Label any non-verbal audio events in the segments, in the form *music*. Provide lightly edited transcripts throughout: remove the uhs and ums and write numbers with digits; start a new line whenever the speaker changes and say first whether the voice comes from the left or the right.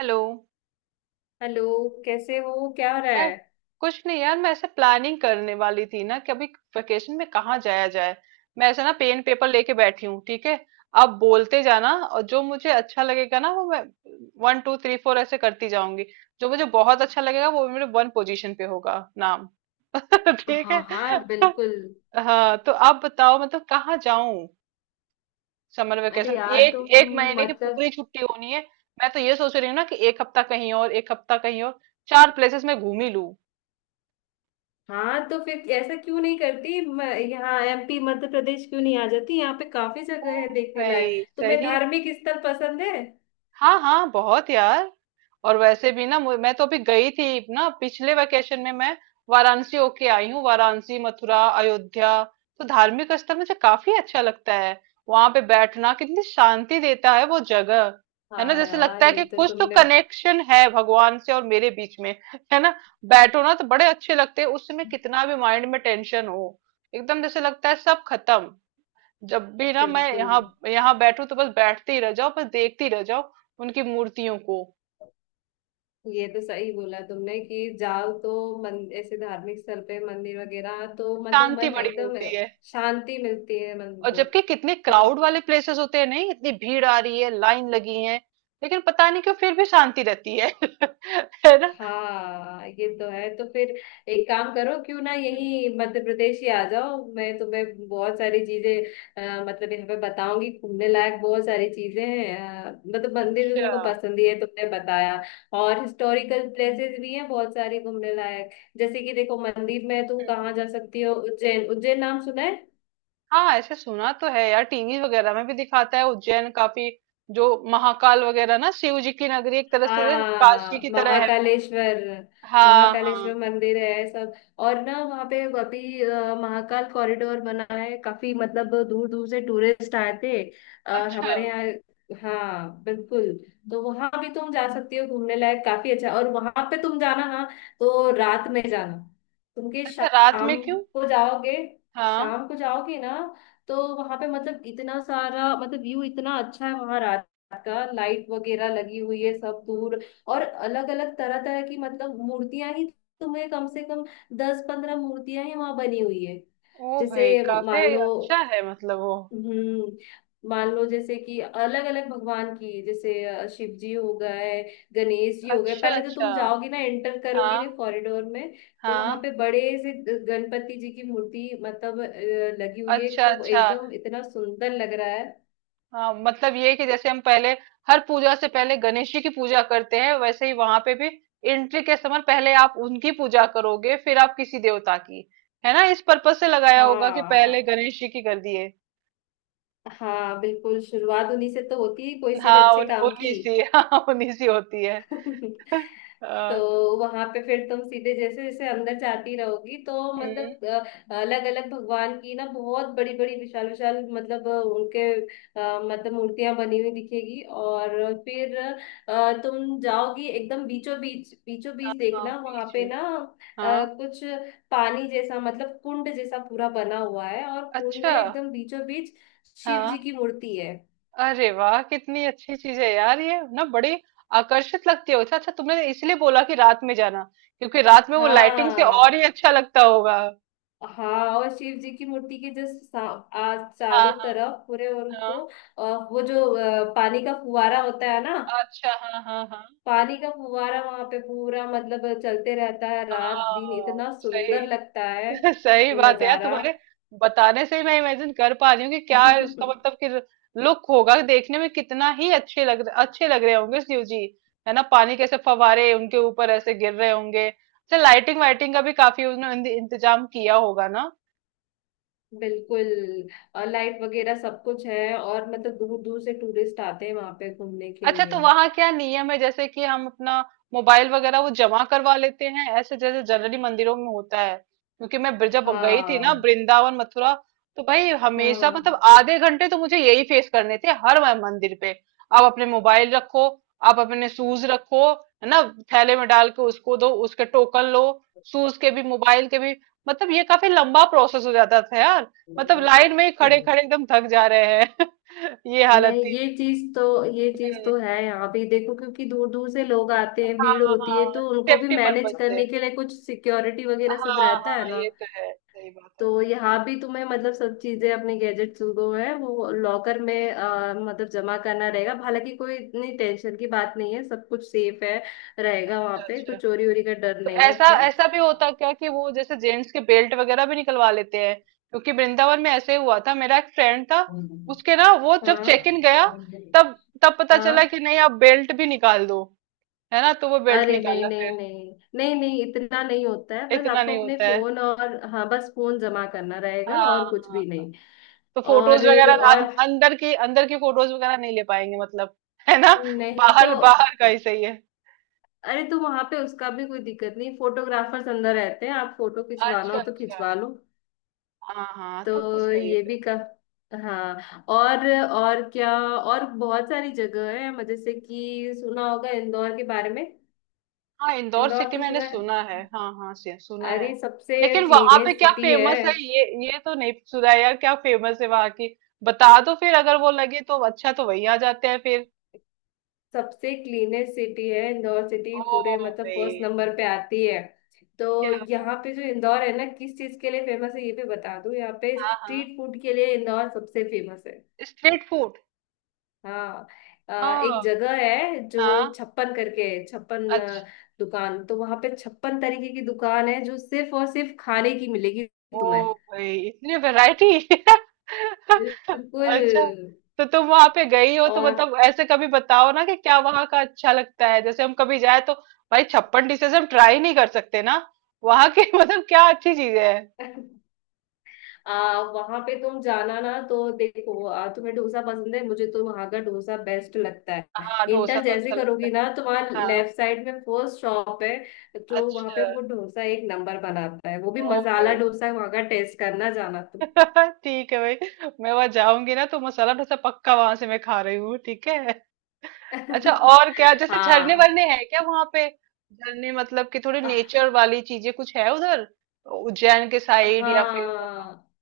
right: Hello.
left: Hello. कैसे हो? क्या हो रहा है?
right: मैं कुछ नहीं यार, मैं ऐसे प्लानिंग करने वाली थी ना कि अभी वेकेशन में कहाँ जाया जाए। मैं ऐसे ना पेन पेपर लेके बैठी हूँ, ठीक है? आप बोलते जाना, और जो मुझे अच्छा लगेगा ना वो मैं वन टू थ्री फोर ऐसे करती जाऊंगी। जो मुझे बहुत अच्छा लगेगा वो मेरे वन पोजीशन पे होगा। नाम। *laughs* ठीक है।
left: हाँ हाँ,
right: तो,
left: बिल्कुल।
right: हाँ तो आप बताओ, मतलब कहाँ जाऊं? समर
left: अरे
right: वेकेशन।
left: यार,
right: एक
left: तुम
right: एक महीने की पूरी
left: मतलब,
right: छुट्टी होनी है। मैं तो ये सोच रही हूँ ना कि एक हफ्ता कहीं और एक हफ्ता कहीं और चार प्लेसेस में घूम ही लूं।
left: हाँ तो फिर ऐसा क्यों नहीं करती यहाँ एमपी मध्य प्रदेश क्यों नहीं आ जाती? यहाँ पे काफी जगह है देखने लायक।
right: भाई
left: तुम्हें
right: सही।
left: धार्मिक स्थल पसंद है?
right: हाँ हाँ, बहुत यार। और वैसे भी ना मैं तो अभी गई थी ना पिछले वेकेशन में, मैं वाराणसी होके आई हूँ। वाराणसी, मथुरा, अयोध्या। तो धार्मिक स्थल मुझे काफी अच्छा लगता है। वहां पे बैठना कितनी शांति देता है वो जगह। है ना?
left: हाँ
right: जैसे लगता
left: यार,
right: है
left: ये
right: कि
left: तो
right: कुछ तो
left: तुमने,
right: कनेक्शन है भगवान से और मेरे बीच में, है ना? बैठो ना तो बड़े अच्छे लगते हैं। उस समय कितना भी माइंड में टेंशन हो एकदम जैसे लगता है सब खत्म। जब भी ना मैं
left: बिल्कुल,
right: यहाँ यहाँ बैठू तो बस बैठती ही रह जाओ, बस देखती रह जाओ उनकी मूर्तियों को।
left: ये तो सही बोला तुमने कि जाओ तो मन ऐसे धार्मिक स्थल पे मंदिर वगैरह तो मतलब
right: शांति
left: मन
right: बड़ी
left: एकदम
right: मिलती है।
left: शांति मिलती है मन
right: और
left: को
right: जबकि कितने
left: तो।
right: क्राउड वाले प्लेसेस होते हैं, नहीं इतनी भीड़ आ रही है, लाइन लगी है, लेकिन पता नहीं क्यों फिर भी शांति रहती है। *laughs* है ना?
left: हाँ, ये तो है। तो फिर एक काम करो, क्यों ना यही मध्य प्रदेश ही आ जाओ। मैं तुम्हें बहुत सारी चीजें मतलब यहाँ पे बताऊंगी, घूमने लायक बहुत सारी चीजें हैं। मतलब मंदिर तो
right: अच्छा।
left: तुमको पसंद ही है, तुमने बताया। और हिस्टोरिकल प्लेसेस भी हैं बहुत सारी घूमने लायक। जैसे कि देखो, मंदिर में तुम कहाँ
right: हम्म।
left: जा सकती हो, उज्जैन। उज्जैन नाम सुना है?
right: हाँ, ऐसे सुना तो है यार, टीवी वगैरह में भी दिखाता है उज्जैन काफी। जो महाकाल वगैरह ना, शिव जी की नगरी एक तरह से ना, काशी
left: हाँ,
right: की तरह है वो।
left: महाकालेश्वर।
right: हाँ हाँ।
left: महाकालेश्वर मंदिर है सब। और ना वहाँ पे अभी महाकाल कॉरिडोर बना है काफी, मतलब दूर दूर से टूरिस्ट आते हैं। और
right: अच्छा।
left: हमारे यहाँ हाँ बिल्कुल, तो वहां भी तुम जा सकती हो घूमने लायक, काफी अच्छा। और वहां पे तुम जाना ना तो रात में जाना। तुम के
right: अच्छा, रात
left: शाम
right: में क्यों?
left: को जाओगे,
right: हाँ।
left: शाम को जाओगे ना, तो वहां पे मतलब इतना सारा, मतलब व्यू इतना अच्छा है वहां का। लाइट वगैरह लगी हुई है सब दूर। और अलग अलग तरह तरह की मतलब मूर्तियां ही, तुम्हें कम से कम 10-15 मूर्तियां ही वहां बनी हुई है।
right: ओ
left: जैसे
right: भाई, काफी
left: मान लो,
right: अच्छा है मतलब वो।
left: हम्म, मान लो जैसे कि अलग अलग भगवान की, जैसे शिव जी हो गए, गणेश जी हो गए।
right: अच्छा
left: पहले तो
right: अच्छा।
left: तुम जाओगी ना, एंटर करोगी
right: हाँ
left: ना कॉरिडोर में, तो वहां
right: हाँ।
left: पे बड़े से गणपति जी की मूर्ति मतलब लगी हुई है
right: अच्छा
left: खूब,
right: अच्छा।
left: एकदम इतना सुंदर लग रहा है।
right: हाँ मतलब ये कि जैसे हम पहले हर पूजा से पहले गणेश जी की पूजा करते हैं, वैसे ही वहां पे भी एंट्री के समय पहले आप उनकी पूजा करोगे फिर आप किसी देवता की। है ना, इस पर्पज से लगाया होगा कि पहले
left: हाँ
right: गणेश जी की कर दिए।
left: हाँ, बिल्कुल, शुरुआत उन्हीं से तो होती है कोई से भी
right: हाँ,
left: अच्छे काम
right: उन्हीं
left: की।
right: सी *laughs* हाँ उन्हीं सी होती है।
left: *laughs*
right: *laughs*
left: तो
right: आ,
left: वहां पे फिर तुम सीधे जैसे जैसे अंदर जाती रहोगी तो
right: हम्म।
left: मतलब अलग अलग भगवान की ना बहुत बड़ी बड़ी विशाल विशाल मतलब उनके मतलब मूर्तियां बनी हुई दिखेगी। और फिर तुम जाओगी एकदम बीचों बीच, बीचों बीच
right: हाँ
left: देखना वहां
right: बीच
left: पे
right: में।
left: ना
right: हाँ।
left: कुछ पानी जैसा मतलब कुंड जैसा पूरा बना हुआ है, और कुंड में
right: अच्छा।
left: एकदम बीचों बीच शिव जी
right: हाँ।
left: की मूर्ति है।
right: अरे वाह, कितनी अच्छी चीज है यार ये ना, बड़ी आकर्षित लगती है। अच्छा अच्छा, तुमने इसलिए बोला कि रात में जाना क्योंकि रात में वो लाइटिंग से और ही
left: हाँ
right: अच्छा लगता होगा।
left: हाँ, और शिव जी की मूर्ति के जस्ट आ
right: हाँ
left: चारों
right: हाँ
left: तरफ पूरे
right: हाँ।
left: उनको, अ, वो जो पानी का फुवारा होता है ना,
right: अच्छा। हाँ हाँ हाँ।
left: पानी का फुवारा वहां पे पूरा मतलब चलते रहता है रात दिन,
right: हाँ
left: इतना
right: सही।
left: सुंदर लगता है
right: *laughs* सही
left: वो
right: बात है यार,
left: नजारा।
right: तुम्हारे बताने से ही मैं इमेजिन कर पा रही हूँ कि क्या
left: *laughs*
right: है उसका मतलब कि लुक होगा देखने में। कितना ही अच्छे लग रहे होंगे शिव जी। है ना? पानी कैसे फवारे उनके ऊपर ऐसे गिर रहे होंगे। अच्छा लाइटिंग वाइटिंग का भी काफी उन्होंने इंतजाम किया होगा ना।
left: बिल्कुल, और लाइट वगैरह सब कुछ है, और मतलब दूर दूर से टूरिस्ट आते हैं वहां पे घूमने के
right: अच्छा, तो
left: लिए।
right: वहां क्या नियम है जैसे कि हम अपना मोबाइल वगैरह वो जमा करवा लेते हैं ऐसे जैसे जनरली मंदिरों में होता है? क्योंकि मैं जब गई थी ना
left: हाँ
right: वृंदावन मथुरा, तो भाई
left: हाँ
right: हमेशा
left: हाँ।
right: मतलब आधे घंटे तो मुझे यही फेस करने थे हर मंदिर पे। आप अपने मोबाइल रखो, आप अपने शूज रखो, है ना? थैले में डाल के उसको दो, उसके टोकन लो, शूज के भी मोबाइल के भी। मतलब ये काफी लंबा प्रोसेस हो जाता था यार। मतलब लाइन में ही खड़े खड़े एकदम थक जा रहे हैं *laughs* ये हालत
left: नहीं, ये चीज तो, ये चीज तो
right: थी।
left: है यहाँ भी देखो, क्योंकि दूर दूर से लोग आते हैं,
right: हाँ
left: भीड़ होती है,
right: हाँ
left: तो उनको भी
right: सेफ्टी
left: मैनेज
right: पर्पस से।
left: करने के लिए कुछ सिक्योरिटी वगैरह सब
right: हाँ
left: रहता है
right: हाँ,
left: ना।
right: ये तो है, सही बात है।
left: तो यहाँ भी तुम्हें मतलब सब चीजें, अपने गैजेट्स जो है वो लॉकर में मतलब जमा करना रहेगा। हालांकि कोई इतनी टेंशन की बात नहीं है, सब कुछ सेफ है रहेगा वहाँ
right: अच्छा
left: पे,
right: अच्छा।
left: कुछ चोरी वोरी का डर
right: तो
left: नहीं है
right: ऐसा
left: अपना।
right: ऐसा भी होता क्या कि वो जैसे जेंट्स के बेल्ट वगैरह भी निकलवा लेते हैं? क्योंकि वृंदावन में ऐसे ही हुआ था, मेरा एक फ्रेंड था, उसके ना वो जब चेक इन
left: हाँ
right: गया तब तब पता चला
left: हाँ,
right: कि नहीं आप बेल्ट भी निकाल दो। है ना, तो वो बेल्ट
left: अरे नहीं
right: निकाला
left: नहीं
right: फिर।
left: नहीं नहीं नहीं, इतना नहीं होता है, बस
right: इतना
left: आपको
right: नहीं
left: अपने
right: होता है।
left: फोन, और हाँ, बस फोन जमा करना रहेगा
right: हाँ
left: और कुछ
right: हाँ।
left: भी नहीं।
right: तो फोटोज
left: और
right: वगैरह
left: और
right: अंदर की फोटोज वगैरह नहीं ले पाएंगे मतलब, है ना?
left: नहीं तो,
right: बाहर बाहर का ही सही है।
left: अरे तो वहां पे उसका भी कोई दिक्कत नहीं, फोटोग्राफर्स अंदर रहते हैं, आप फोटो खिंचवाना
right: अच्छा
left: हो तो
right: अच्छा।
left: खिंचवा लो।
right: हाँ हाँ तब तो
left: तो
right: सही है
left: ये
right: फिर।
left: भी का, हाँ और, और क्या? और बहुत सारी जगह है। जैसे कि सुना होगा इंदौर के बारे में,
right: हाँ, इंदौर
left: इंदौर
right: सिटी
left: तो
right: मैंने
left: सुना है।
right: सुना है, हाँ हाँ, सुना
left: अरे,
right: है।
left: सबसे
right: लेकिन वहां पे
left: क्लीनेस्ट
right: क्या
left: सिटी है,
right: फेमस है, ये तो नहीं सुना यार? क्या फेमस है वहां की? बता दो फिर, अगर वो लगे तो अच्छा तो वही आ जाते हैं फिर।
left: सबसे क्लीनेस्ट सिटी है इंदौर सिटी,
right: ओ
left: पूरे मतलब
right: भाई
left: फर्स्ट नंबर पे आती है। तो
right: क्या।
left: यहाँ पे जो इंदौर है ना, किस चीज के लिए फेमस है ये भी बता दूं, यहाँ पे
right: हाँ हाँ,
left: स्ट्रीट फूड के लिए इंदौर सबसे फेमस है।
right: Street food.
left: हाँ, एक
right: हाँ
left: जगह है जो
right: हाँ।
left: 56 करके है, 56
right: अच्छा।
left: दुकान, तो वहां पे 56 तरीके की दुकान है जो सिर्फ और सिर्फ खाने की मिलेगी
right: ओ
left: तुम्हें,
right: भाई, इतनी वैरायटी। *laughs*
left: बिल्कुल।
right: अच्छा, तो तुम वहां पे गई हो तो
left: और
right: मतलब ऐसे कभी बताओ ना कि क्या वहां का अच्छा लगता है जैसे हम कभी जाए तो। भाई 56 डिशेज हम ट्राई नहीं कर सकते ना वहां के। *laughs* मतलब क्या अच्छी चीजें हैं?
left: *laughs* वहां पे तुम जाना ना, तो देखो तुम्हें डोसा पसंद है? मुझे तो वहां का डोसा बेस्ट लगता है।
right: हाँ, डोसा
left: इंटर
right: तो
left: जैसे
right: अच्छा लगता
left: करोगी
right: है।
left: ना तो वहाँ
right: हाँ।
left: लेफ्ट साइड में फर्स्ट शॉप है जो, वहां
right: अच्छा।
left: पे वो डोसा एक नंबर बनाता है, वो भी
right: ओ
left: मसाला
right: भाई।
left: डोसा है वहां का, टेस्ट करना जाना तुम।
right: *laughs* ठीक है भाई, मैं वहां जाऊंगी ना तो मसाला डोसा पक्का वहां से मैं खा रही हूँ, ठीक है। अच्छा,
left: *laughs*
right: और क्या जैसे झरने
left: हाँ
right: वरने हैं क्या वहां पे? झरने मतलब कि थोड़ी नेचर वाली चीजें कुछ है उधर, उज्जैन के साइड या फिर वहां?
left: हाँ,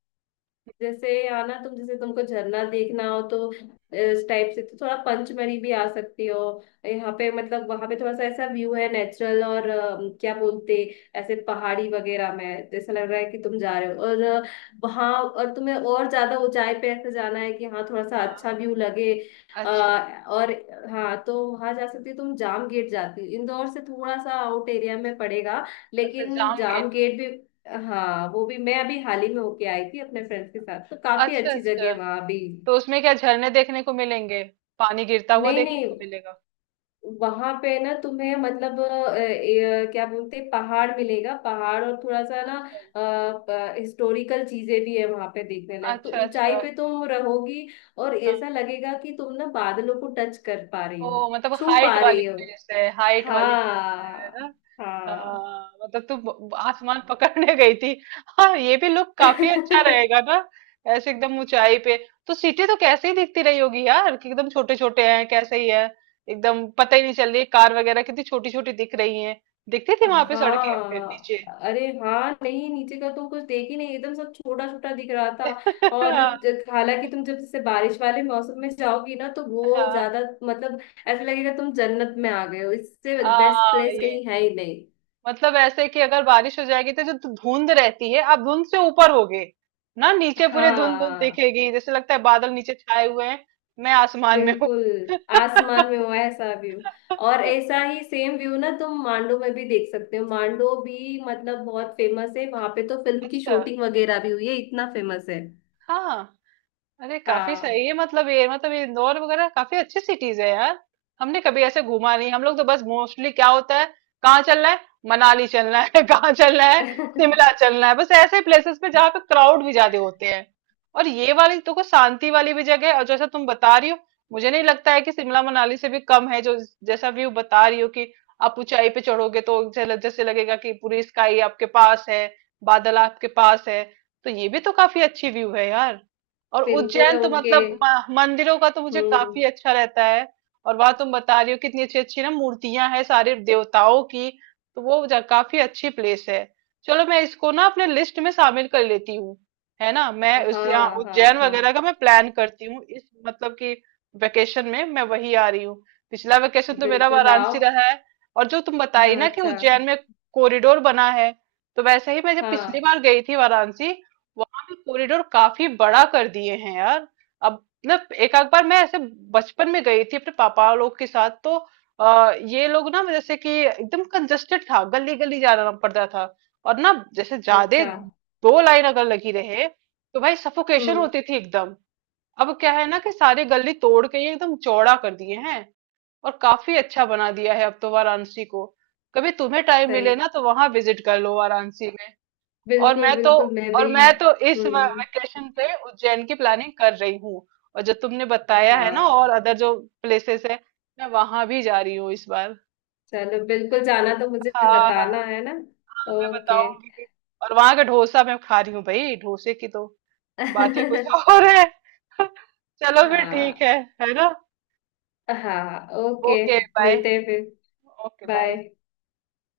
left: जैसे आना तुम, जैसे तुमको झरना देखना हो तो इस टाइप से तो थोड़ा पंचमढ़ी भी आ सकती हो। यहाँ पे मतलब वहां पे थोड़ा सा ऐसा व्यू है नेचुरल, और क्या बोलते, ऐसे पहाड़ी वगैरह में जैसा लग रहा है कि तुम जा रहे हो, और वहाँ, और तुम्हें और ज्यादा ऊंचाई पे ऐसे जाना है कि हाँ थोड़ा सा अच्छा व्यू लगे।
right: अच्छा
left: अ, और हाँ, तो वहां जा सकती हो तुम जाम गेट, जाती हो इंदौर से थोड़ा सा आउट एरिया में पड़ेगा
right: अच्छा
left: लेकिन
right: जाम
left: जाम
right: गेट।
left: गेट भी, हाँ, वो भी मैं अभी हाल ही में होके आई थी अपने फ्रेंड्स के साथ, तो काफी
right: अच्छा
left: अच्छी जगह है
right: अच्छा।
left: वहां भी।
right: तो उसमें क्या झरने देखने को मिलेंगे? पानी गिरता हुआ
left: नहीं
right: देखने
left: नहीं,
right: को मिलेगा?
left: वहां पे ना तुम्हें मतलब क्या बोलते हैं, पहाड़ मिलेगा, पहाड़ और थोड़ा सा ना
right: अच्छा
left: हिस्टोरिकल चीजें भी है वहां पे देखने लायक। तो
right: अच्छा।
left: ऊंचाई
right: अच्छा।
left: पे तुम रहोगी, और
right: हाँ।
left: ऐसा लगेगा कि तुम ना बादलों को टच कर पा रही
right: ओ
left: हो,
right: मतलब
left: छू
right: हाइट
left: पा
right: वाली
left: रही हो।
right: प्लेस है, हाइट वाली प्लेस। है ना?
left: हाँ हाँ।
right: हाँ, मतलब तू आसमान पकड़ने गई थी। हाँ, ये भी लुक काफी अच्छा रहेगा
left: *laughs*
right: ना, ऐसे एकदम ऊंचाई पे। तो सिटी तो कैसे ही दिखती रही होगी यार, कि एकदम छोटे छोटे हैं कैसे ही है, एकदम पता ही नहीं चल रही, कार वगैरह कितनी छोटी छोटी दिख रही है, दिखती थी वहां पे सड़कें फिर
left: हाँ,
right: नीचे।
left: अरे हाँ, नहीं नीचे का तो कुछ देख ही नहीं, एकदम सब छोटा छोटा दिख रहा था।
right: *laughs*
left: और
right: हाँ
left: हालांकि तुम जब जैसे बारिश वाले मौसम में जाओगी ना तो वो
right: हाँ।
left: ज्यादा मतलब ऐसा लगेगा तुम जन्नत में आ गए हो, इससे बेस्ट
right: हाँ,
left: प्लेस
right: ये
left: कहीं है ही नहीं।
right: मतलब ऐसे कि अगर बारिश हो जाएगी तो जो धुंध रहती है आप धुंध से ऊपर होगे ना, नीचे पूरे धुंध धुंध
left: हाँ
right: दिखेगी जैसे लगता है बादल नीचे छाए हुए हैं, मैं आसमान में हूँ।
left: बिल्कुल,
right: *laughs*
left: आसमान में हुआ है ऐसा व्यू। और ऐसा ही सेम व्यू ना तुम मांडो में भी देख सकते हो। मांडो भी मतलब बहुत फेमस है, वहां पे तो फिल्म की
right: अच्छा।
left: शूटिंग वगैरह भी हुई है, इतना फेमस है।
right: हाँ। अरे काफी
left: हाँ।
right: सही है, मतलब ये इंदौर वगैरह काफी अच्छी सिटीज है यार। हमने कभी ऐसे घूमा नहीं, हम लोग तो बस मोस्टली क्या होता है, कहाँ चलना है, मनाली चलना है *laughs* कहाँ चलना है,
left: *laughs*
right: शिमला चलना है, बस ऐसे प्लेसेस पे जहाँ पे क्राउड भी ज्यादा होते हैं। और ये वाली तो को शांति वाली भी जगह है, और जैसा तुम बता रही हो मुझे नहीं लगता है कि शिमला मनाली से भी कम है जो। जैसा व्यू बता रही हो कि आप ऊंचाई पे चढ़ोगे तो जैसे लगेगा कि पूरी स्काई आपके पास है, बादल आपके पास है। तो ये भी तो काफी अच्छी व्यू है यार। और
left: बिल्कुल
right: उज्जैन तो
left: उनके,
right: मतलब मंदिरों का तो मुझे
left: हम्म,
right: काफी अच्छा रहता है। और वहां तुम बता रही हो कितनी अच्छी अच्छी ना मूर्तियां हैं सारे देवताओं की, तो काफी अच्छी प्लेस है। चलो मैं इसको ना अपने लिस्ट में शामिल कर लेती हूँ। है ना? मैं उस यहाँ
left: हाँ हाँ
right: उज्जैन वगैरह
left: हाँ,
right: का मैं प्लान करती हूँ इस मतलब कि वेकेशन में मैं वही आ रही हूँ। पिछला वेकेशन तो मेरा
left: बिल्कुल आओ।
right: वाराणसी रहा है। और जो तुम बताई
left: हाँ
right: ना कि
left: अच्छा,
right: उज्जैन में कॉरिडोर बना है, तो वैसे ही मैं जब पिछली
left: हाँ
right: बार गई थी वाराणसी, कॉरिडोर काफी बड़ा कर दिए हैं यार अब। मतलब एक आध बार मैं ऐसे बचपन में गई थी अपने पापा लोग के साथ, तो ये लोग ना जैसे कि एकदम कंजस्टेड था, गली गली जाना पड़ता था, और ना जैसे ज्यादा
left: अच्छा,
right: दो लाइन अगर लगी रहे तो भाई सफोकेशन
left: हम्म,
right: होती थी एकदम। अब क्या है ना कि सारे गली तोड़ के ये एकदम चौड़ा कर दिए हैं, और काफी अच्छा बना दिया है अब तो वाराणसी को। कभी तुम्हें टाइम मिले
left: सही,
right: ना तो वहां विजिट कर लो वाराणसी में। और
left: बिल्कुल
right: मैं तो
left: बिल्कुल, मैं
right: और
left: भी,
right: मैं तो इस
left: हम्म,
right: वेकेशन पे उज्जैन की प्लानिंग कर रही हूँ। और जो तुमने बताया है ना और
left: हाँ,
right: अदर जो प्लेसेस है, मैं वहां भी जा रही हूँ इस बार।
left: चलो बिल्कुल, जाना तो मुझे
right: हाँ हाँ,
left: बताना
right: हाँ
left: है ना।
right: मैं
left: ओके।
right: बताऊंगी कि। और वहां का डोसा मैं खा रही हूँ भाई, डोसे की तो बात ही कुछ और
left: *laughs*
right: है। *laughs* चलो फिर ठीक
left: हाँ
right: है ना?
left: हाँ, ओके,
right: ओके बाय।
left: मिलते हैं फिर।
right: Okay bye.
left: बाय।